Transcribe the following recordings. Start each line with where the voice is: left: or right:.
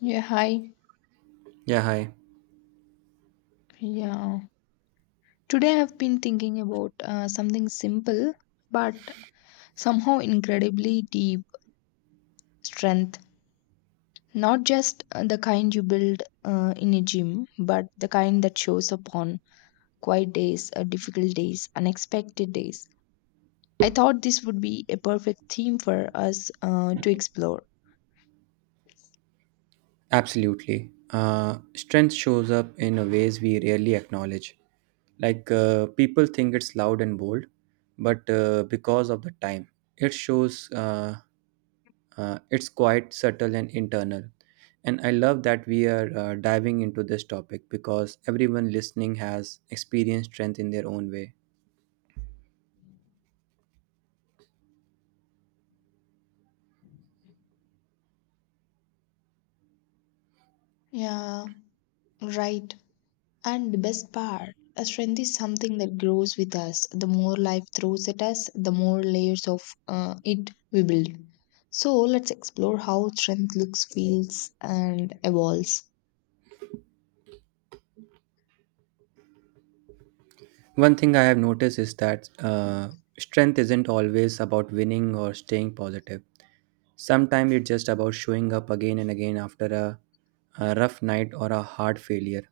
left: Yeah, hi.
right: Yeah, hi.
left: Yeah. Today I've been thinking about something simple but somehow incredibly deep strength. Not just the kind you build in a gym, but the kind that shows up on quiet days, difficult days, unexpected days. I thought this would be a perfect theme for us to explore.
right: Absolutely. Strength shows up in a ways we rarely acknowledge. Like people think it's loud and bold, but because of the time, it shows it's quite subtle and internal. And I love that we are diving into this topic because everyone listening has experienced strength in their own way.
left: Yeah, right. And the best part, a strength is something that grows with us. The more life throws at us, the more layers of it we build. So let's explore how strength looks, feels, and evolves.
right: One thing I have noticed is that strength isn't always about winning or staying positive. Sometimes it's just about showing up again and again after a rough night or a hard failure.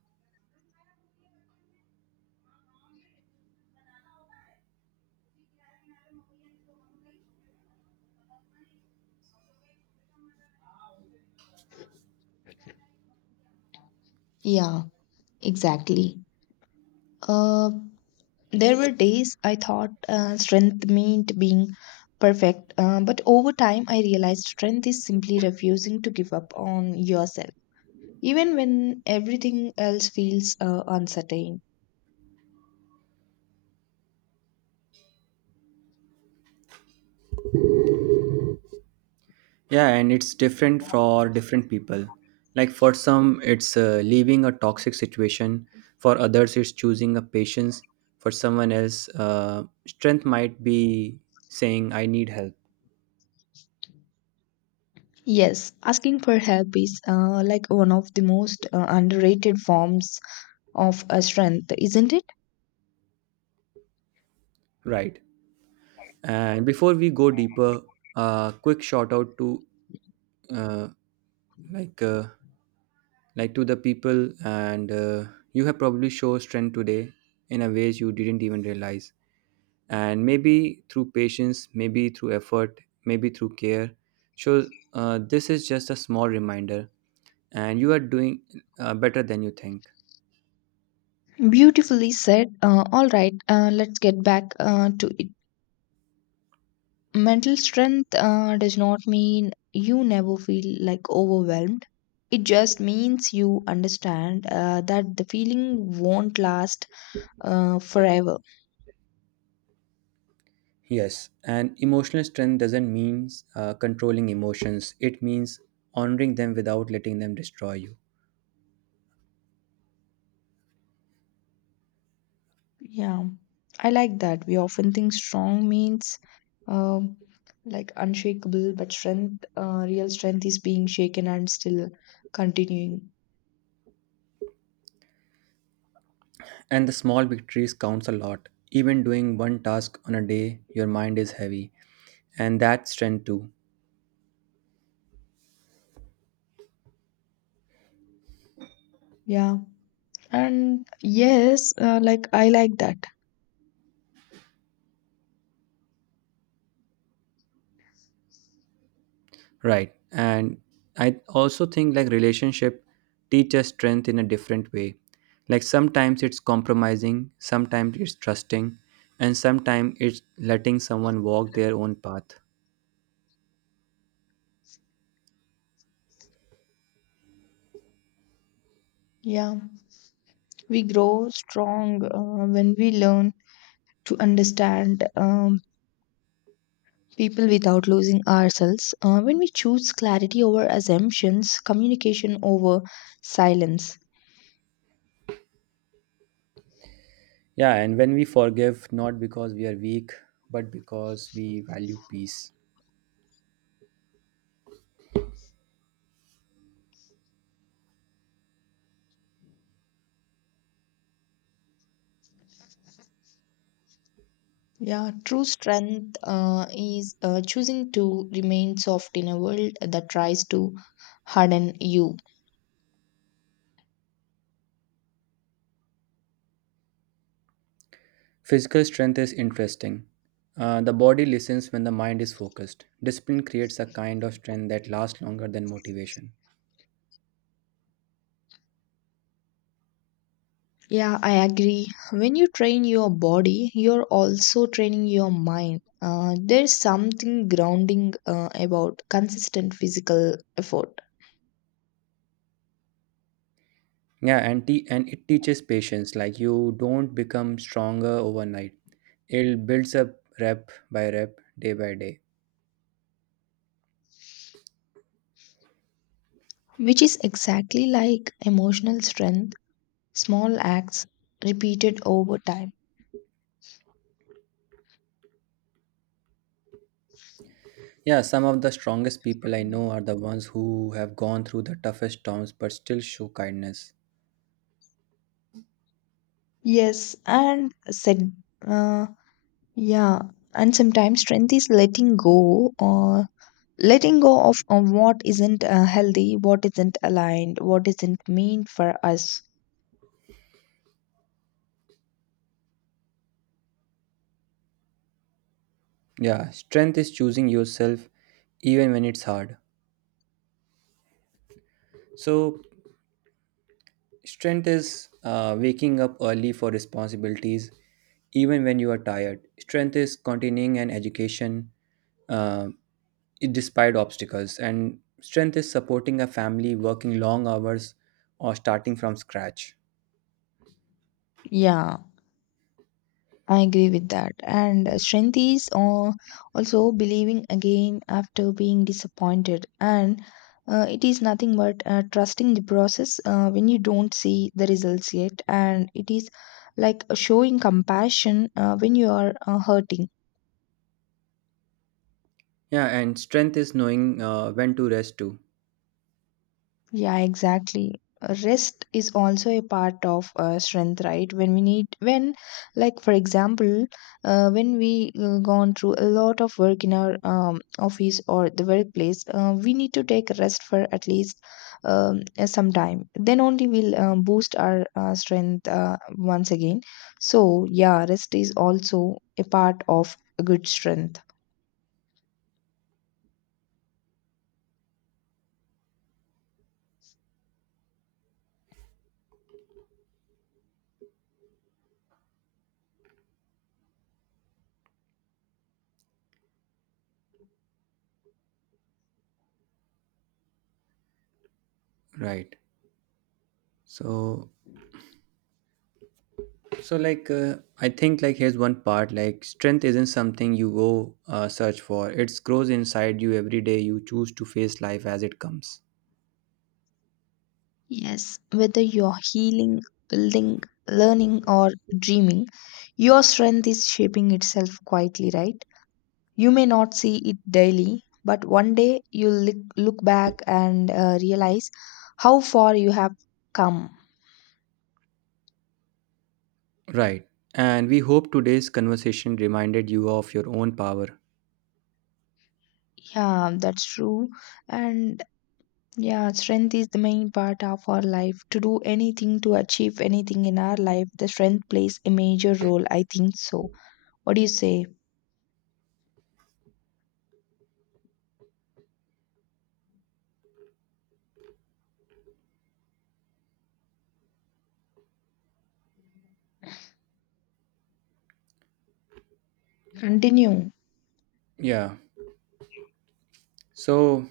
left: Yeah, exactly. Uh, there were days I thought strength meant being perfect, but over time I realized strength is simply refusing to give up on yourself, even when everything else feels uncertain.
right: Yeah, and it's different for different people. Like for some, it's leaving a toxic situation. For others, it's choosing a patience. For someone else, strength might be saying, I need help.
left: Yes, asking for help is like one of the most underrated forms of strength, isn't it?
right: Right. And before we go deeper, a quick shout out to uh, like uh, to the people, and you have probably shown strength today in a ways you didn't even realize, and maybe through patience, maybe through effort, maybe through care. So this is just a small reminder, and you are doing better than you think.
left: Beautifully said. All right, let's get back to it. Mental strength does not mean you never feel like overwhelmed. It just means you understand that the feeling won't last forever.
right: Yes, and emotional strength doesn't mean controlling emotions, it means honoring them without letting them destroy you.
left: Yeah, I like that. We often think strong means um, like unshakable, but strength, real strength is being shaken and still continuing.
right: And the small victories counts a lot. Even doing one task on a day your mind is heavy, and that strength too.
left: Yeah. And yes, like I like that.
right: Right. And I also think, like, relationship teaches strength in a different way. Like sometimes it's compromising, sometimes it's trusting, and sometimes it's letting someone walk their own path.
left: Yeah. We grow strong when we learn to understand people without losing ourselves. When we choose clarity over assumptions, communication over silence.
right: Yeah, and when we forgive, not because we are weak, but because we value peace.
left: Yeah, true strength is choosing to remain soft in a world that tries to harden you.
right: Physical strength is interesting. The body listens when the mind is focused. Discipline creates a kind of strength that lasts longer than motivation.
left: Yeah, I agree. When you train your body, you're also training your mind. There's something grounding about consistent physical effort,
right: Yeah, and it teaches patience. Like you don't become stronger overnight. It builds up rep by rep, day by day.
left: which is exactly like emotional strength, small acts repeated over time.
right: Yeah, some of the strongest people I know are the ones who have gone through the toughest storms but still show kindness.
left: Yes, and set, Yeah, and sometimes strength is letting go or letting go of what isn't healthy, what isn't aligned, what isn't meant for us.
right: Yeah, strength is choosing yourself even when it's hard. So, strength is waking up early for responsibilities even when you are tired. Strength is continuing an education, uh, despite obstacles. And strength is supporting a family, working long hours, or starting from scratch.
left: Yeah, I agree with that. And strength is also believing again after being disappointed. And it is nothing but trusting the process when you don't see the results yet. And it is like showing compassion when you are hurting.
right: Yeah, and strength is knowing when to rest too.
left: Yeah, exactly. Rest is also a part of strength, right? When we need, when, like, for example, when we gone through a lot of work in our office or the workplace, we need to take a rest for at least some time. Then only we'll boost our strength once again. So, yeah, rest is also a part of a good strength.
right: Right. So, so, I think, like, here's one part: like strength isn't something you go search for. It grows inside you every day. You choose to face life as it comes.
left: Yes, whether you're healing, building, learning, or dreaming, your strength is shaping itself quietly, right? You may not see it daily, but one day you'll look back and realize how far you have come.
right: Right. And we hope today's conversation reminded you of your own power.
left: Yeah, that's true. And yeah, strength is the main part of our life. To do anything, to achieve anything in our life, the strength plays a major role. I think so. What do you say? Continue.
right: Yeah. So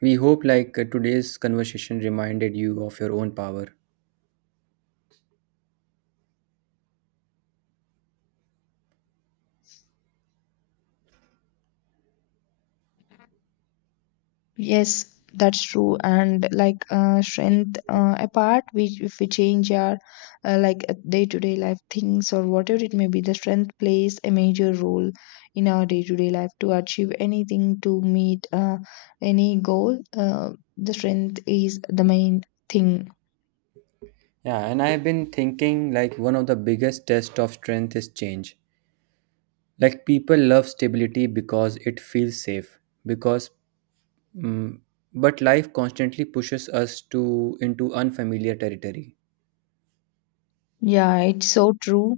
right: we hope, today's conversation reminded you of your own power.
left: Yes, that's true. And like strength apart, we if we change our like day to day life things or whatever it may be, the strength plays a major role in our day to day life to achieve anything, to meet any goal. The strength is the main thing.
right: Yeah, and I've been thinking, like, one of the biggest tests of strength is change. Like people love stability because it feels safe. Because mm But life constantly pushes us to into unfamiliar territory.
left: Yeah, it's so true.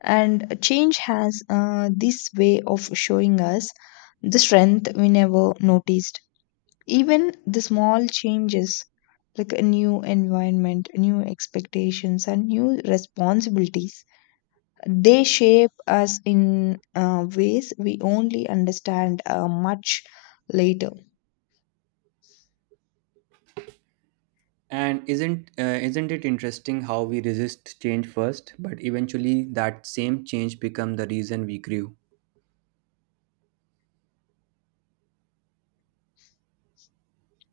left: And change has this way of showing us the strength we never noticed. Even the small changes, like a new environment, new expectations, and new responsibilities, they shape us in ways we only understand much later.
right: And isn't it interesting how we resist change first, but eventually that same change become the reason we grew.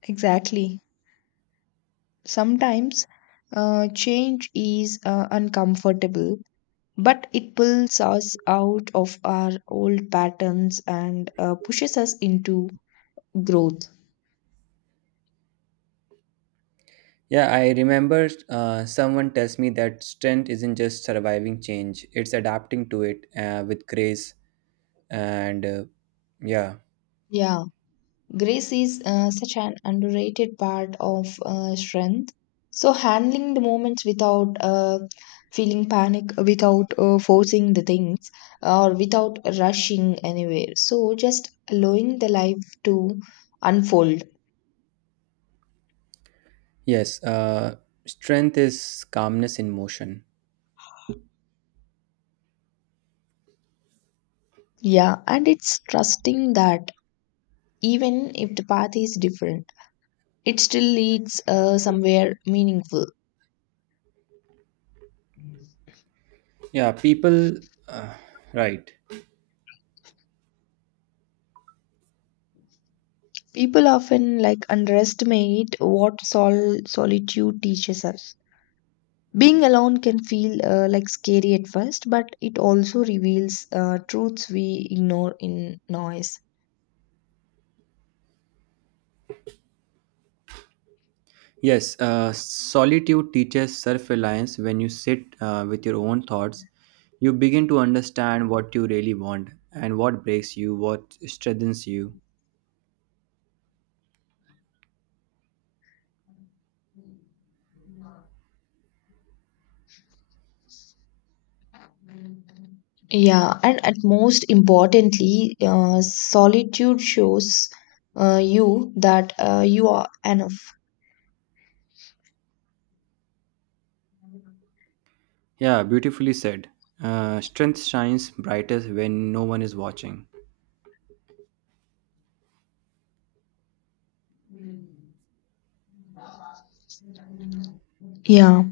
left: Exactly. Sometimes change is uncomfortable, but it pulls us out of our old patterns and pushes us into growth.
right: Yeah, I remember someone tells me that strength isn't just surviving change, it's adapting to it with grace. And uh, yeah,
left: Yeah. Grace is such an underrated part of strength. So, handling the moments without feeling panic, without forcing the things, or without rushing anywhere. So, just allowing the life to unfold.
right: yes, strength is calmness in motion.
left: Yeah, and it's trusting that even if the path is different, it still leads somewhere meaningful.
right: Yeah, people, uh, right.
left: People often like underestimate what solitude teaches us. Being alone can feel like scary at first, but it also reveals truths we ignore in noise.
right: Yes, solitude teaches self reliance when you sit with your own thoughts. You begin to understand what you really want and what breaks you, what strengthens you.
left: Yeah, and at most importantly, solitude shows you that you are enough.
right: Yeah, beautifully said. Strength shines brightest when no one is watching.
left: Yeah,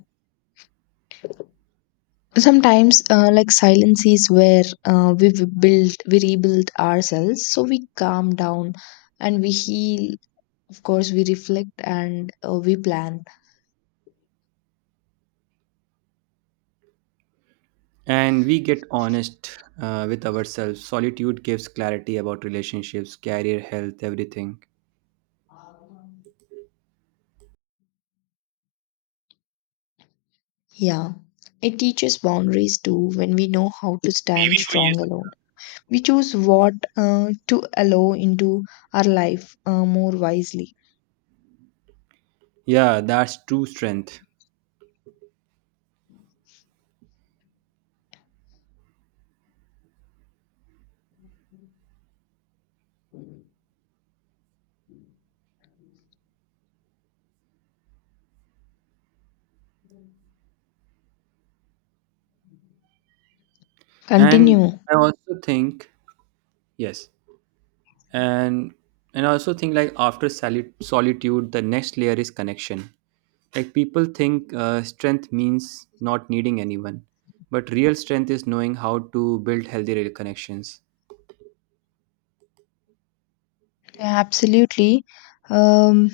left: sometimes like silence is where we build, we rebuild ourselves. So we calm down and we heal. Of course, we reflect and we plan.
right: And we get honest with ourselves. Solitude gives clarity about relationships, career, health, everything.
left: Yeah, it teaches boundaries too when we know how to stand
right: बीवी को ये
left: strong
right: सब
left: alone. We choose what to allow into our life more wisely.
right: खिला- Yeah, that's true strength. And
left: Continue.
right: I also think, yes. And I also think, like, after solitude, the next layer is connection. Like people think strength means not needing anyone, but real strength is knowing how to build healthy connections.
left: Yeah, absolutely. Um,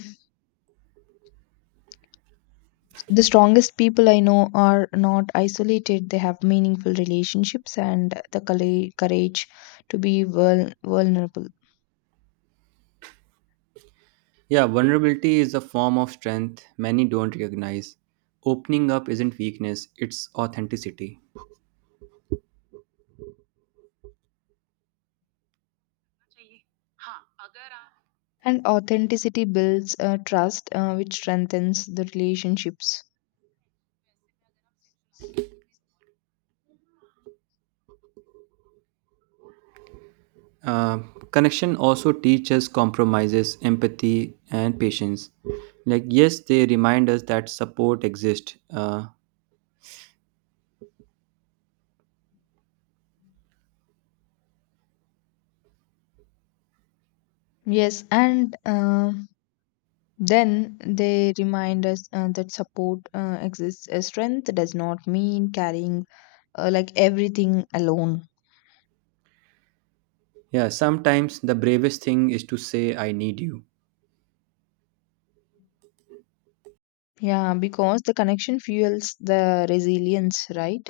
left: the strongest people I know are not isolated. They have meaningful relationships and the courage to be vulnerable.
right: Yeah, vulnerability is a form of strength many don't recognize. Opening up isn't weakness, it's authenticity.
left: And authenticity builds trust, which strengthens the relationships.
right: Uh, connection also teaches compromises, empathy, and patience. Like, yes, they remind us that support exists.
left: Yes, and Then they remind us that support exists. Strength does not mean carrying like everything alone.
right: Yeah, sometimes the bravest thing is to say, I need you.
left: Yeah, because the connection fuels the resilience, right?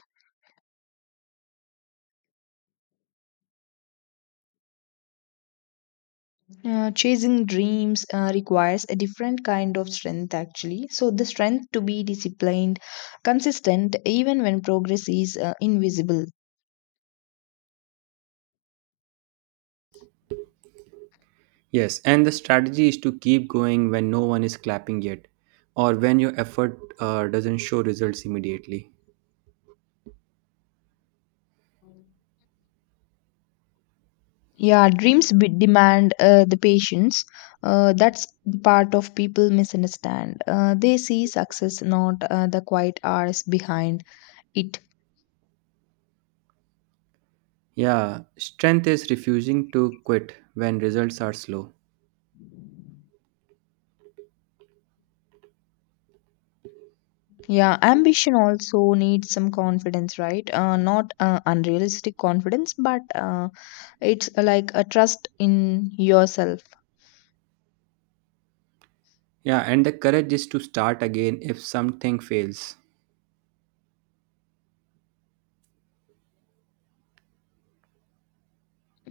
left: Chasing dreams requires a different kind of strength, actually. So, the strength to be disciplined, consistent, even when progress is invisible.
right: Yes, and the strategy is to keep going when no one is clapping yet, or when your effort doesn't show results immediately.
left: Yeah, dreams demand the patience. That's the part of people misunderstand. They see success not the quiet hours behind it.
right: Yeah, strength is refusing to quit when results are slow.
left: Yeah, ambition also needs some confidence, right? Not unrealistic confidence, but it's like a trust in yourself.
right: Yeah, and the courage is to start again if something fails.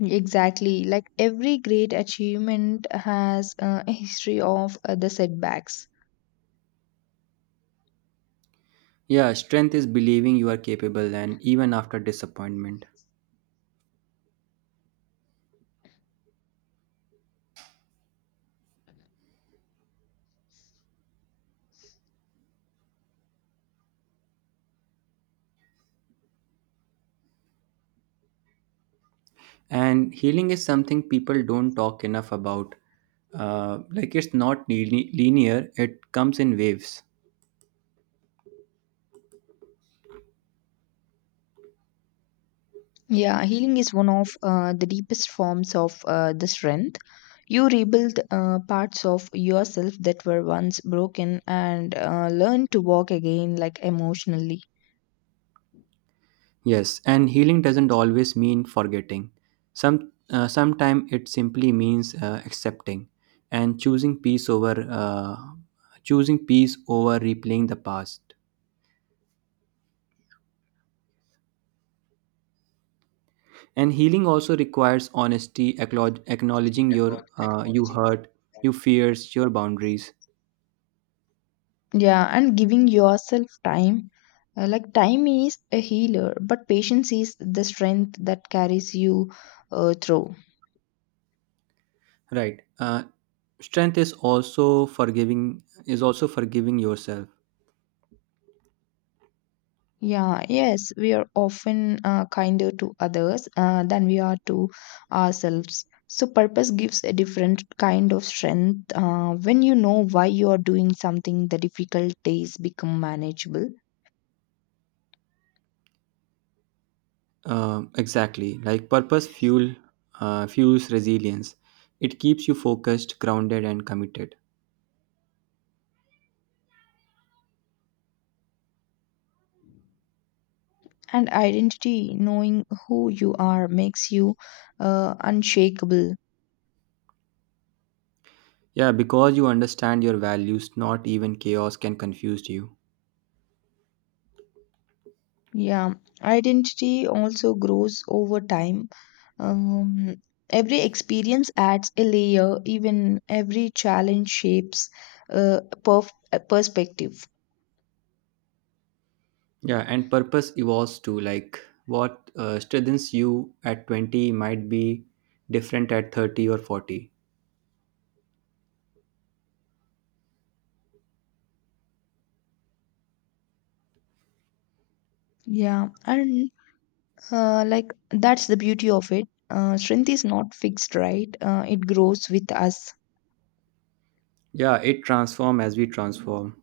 left: Exactly. Like every great achievement has a history of the setbacks.
right: Yeah, strength is believing you are capable and even after disappointment. And healing is something people don't talk enough about. Like it's not linear, it comes in waves.
left: Yeah, healing is one of the deepest forms of the strength. You rebuild parts of yourself that were once broken and learn to walk again, like emotionally.
right: Yes, and healing doesn't always mean forgetting. Some sometimes it simply means accepting and choosing peace over replaying the past. And healing also requires honesty, acknowledging your you hurt, your fears, your boundaries.
left: Yeah, and giving yourself time. Like time is a healer, but patience is the strength that carries you through.
right: Right. Strength is also forgiving yourself.
left: Yeah, yes, we are often kinder to others than we are to ourselves. So, purpose gives a different kind of strength. When you know why you are doing something, the difficult days become manageable.
right: Exactly. Like purpose fuels resilience. It keeps you focused, grounded, and committed.
left: And identity, knowing who you are, makes you unshakable.
right: Yeah, because you understand your values, not even chaos can confuse you.
left: Yeah, identity also grows over time. Um, every experience adds a layer, even every challenge shapes perspective.
right: Yeah, and purpose evolves too. Like what strengthens you at 20 might be different at 30 or 40.
left: Yeah, and like that's the beauty of it. Strength is not fixed, right? It grows with us.
right: Yeah, it transforms as we transform.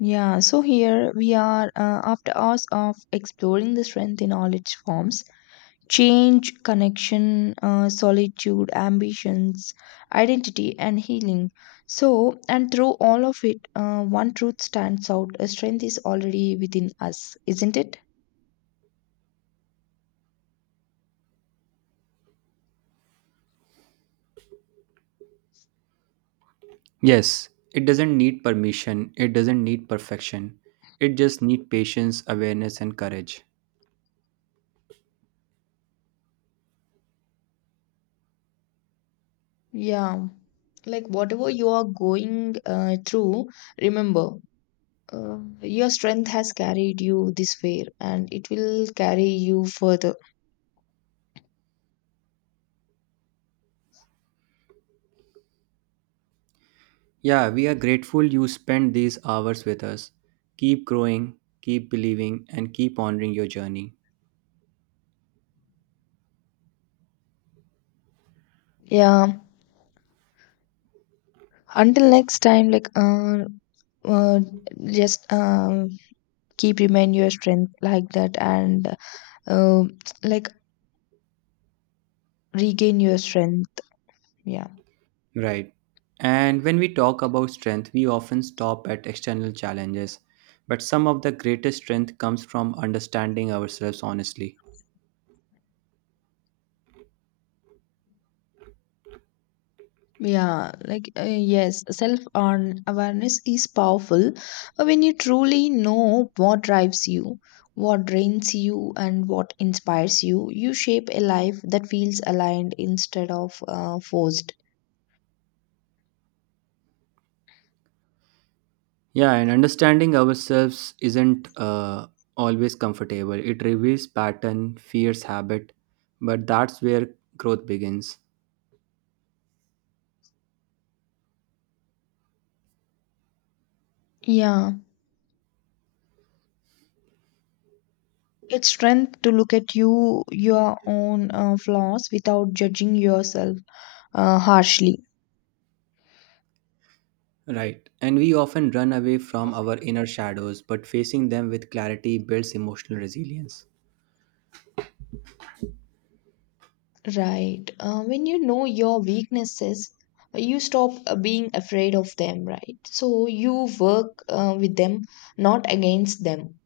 left: Yeah, so here we are after hours of exploring the strength in all its forms. Change, connection, solitude, ambitions, identity, and healing. So, and through all of it, one truth stands out a strength is already within us, isn't it?
right: Yes, it doesn't need permission, it doesn't need perfection. It just needs patience, awareness, and courage.
left: Yeah. Like, whatever you are going through, remember your strength has carried you this way and it will carry you further.
right: Yeah, we are grateful you spent these hours with us. Keep growing, keep believing, and keep honoring your journey.
left: Yeah. Until next time, like, uh, just keep remain your strength like that and uh, like regain your strength yeah.
right: Right. And when we talk about strength, we often stop at external challenges. But some of the greatest strength comes from understanding ourselves honestly.
left: Yeah yes self awareness is powerful. When you truly know what drives you, what drains you, and what inspires you, you shape a life that feels aligned instead of forced.
right: Yeah, and understanding ourselves isn't always comfortable. It reveals pattern, fears, habit, but that's where growth begins.
left: Yeah, it's strength to look at your own flaws without judging yourself harshly.
right: Right. And we often run away from our inner shadows, but facing them with clarity builds emotional resilience.
left: Right. When you know your weaknesses, you stop being afraid of them, right? So you work with them, not against them.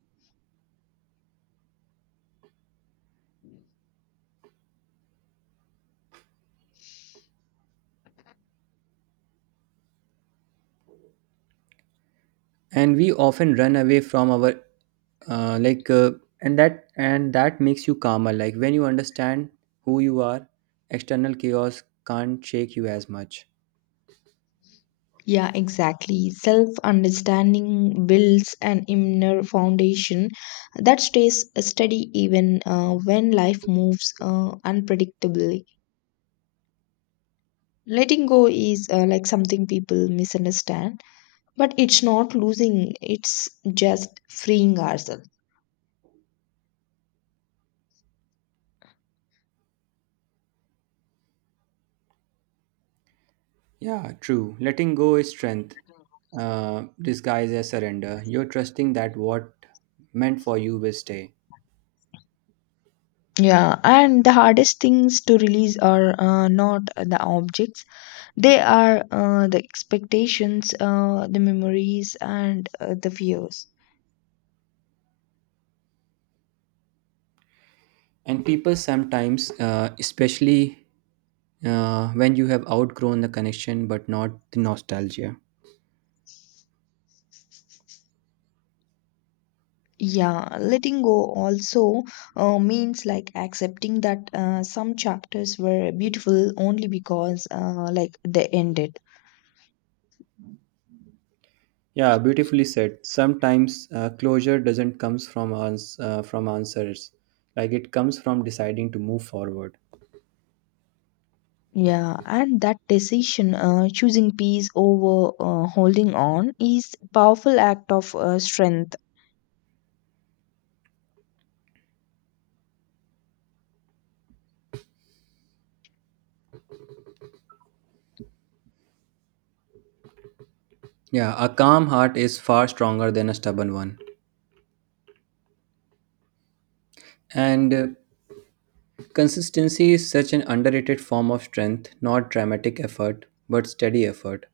right: And we often run away from our uh, like uh, and that makes you calmer, like when you understand who you are, external chaos can't shake you as much.
left: Yeah, exactly. Self understanding builds an inner foundation that stays steady even when life moves unpredictably. Letting go is like something people misunderstand, but it's not losing, it's just freeing ourselves.
right: Yeah, true, letting go is strength disguised as surrender. You're trusting that what meant for you will stay.
left: Yeah, and the hardest things to release are not the objects, they are the expectations, the memories, and the fears.
right: And people sometimes, especially when you have outgrown the connection but not the nostalgia.
left: Yeah, letting go also means like accepting that some chapters were beautiful only because like they ended.
right: Yeah, beautifully said. Sometimes closure doesn't comes from answers, like it comes from deciding to move forward.
left: Yeah, and that decision, choosing peace over holding on, is powerful act of strength.
right: Yeah, a calm heart is far stronger than a stubborn one. And consistency is such an underrated form of strength, not dramatic effort but steady effort.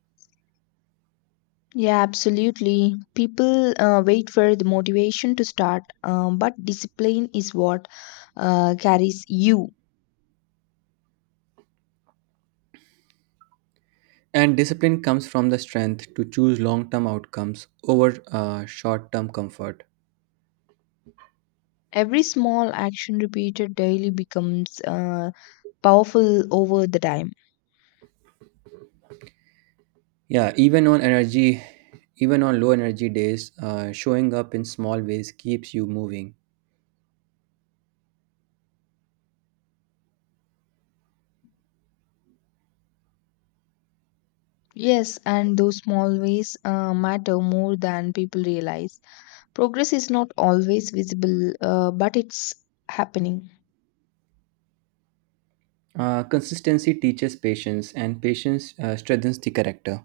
left: Yeah, absolutely. People wait for the motivation to start, but discipline is what carries you.
right: And discipline comes from the strength to choose long term outcomes over short term comfort.
left: Every small action repeated daily becomes powerful over the time.
right: Yeah, even on low energy days, showing up in small ways keeps you moving.
left: Yes, and those small ways matter more than people realize. Progress is not always visible, but it's happening.
right: Consistency teaches patience, and patience strengthens the character.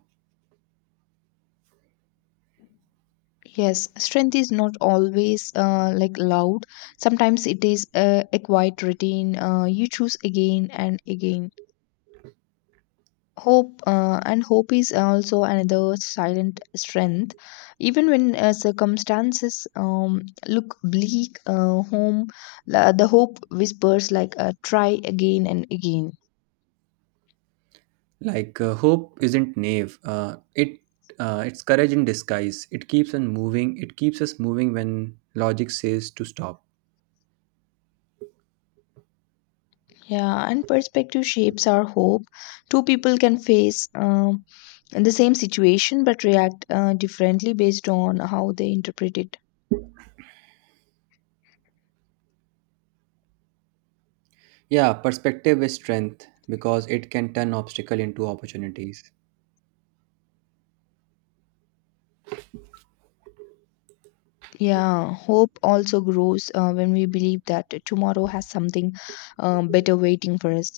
left: Yes, strength is not always like loud. Sometimes it is a quiet routine. You choose again and again. Hope and hope is also another silent strength. Even when circumstances look bleak, home the hope whispers like try again and again.
right: Like hope isn't naive; it's courage in disguise. It keeps on moving. It keeps us moving when logic says to stop.
left: Yeah, and perspective shapes our hope. 2 people can face in the same situation but react differently based on how they interpret it.
right: Yeah, perspective is strength because it can turn obstacle into opportunities.
left: Yeah, hope also grows when we believe that tomorrow has something better waiting for us.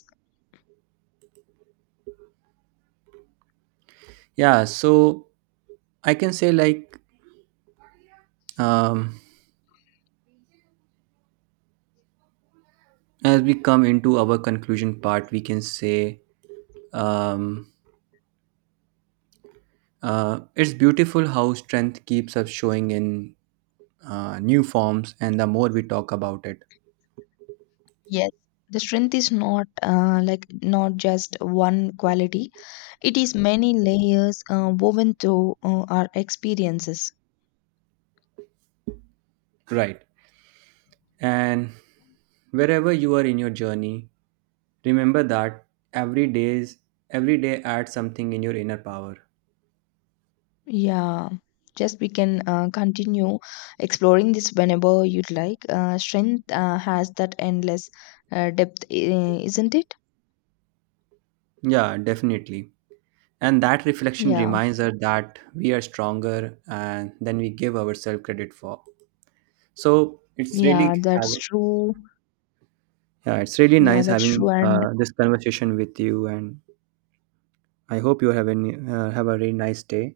right: Yeah, so I can say, like, um, as we come into our conclusion part, we can say, um, it's beautiful how strength keeps up showing in new forms, and the more we talk about it,
left: Yes. The strength is not like not just one quality. It is many layers woven through our experiences.
right: right? And wherever you are in your journey, remember that every days every day adds something in your inner power.
left: Yeah. Just we can continue exploring this whenever you'd like. Strength has that endless depth, isn't it?
right: Yeah, definitely. And that reflection
left: Yeah,
right: reminds us that we are stronger and than we give ourselves credit for. So it's
left: yeah,
right: really
left: that's
right: having
left: true.
right: Yeah, it's really
left: Yeah,
right: nice
left: that's
right: having
left: true. And
right: this conversation with you, and I hope you have any have a really nice day.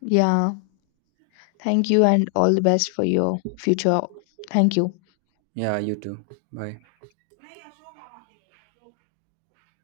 left: yeah, thank you and all the best for your future. Thank you.
right: Yeah, you too. Bye.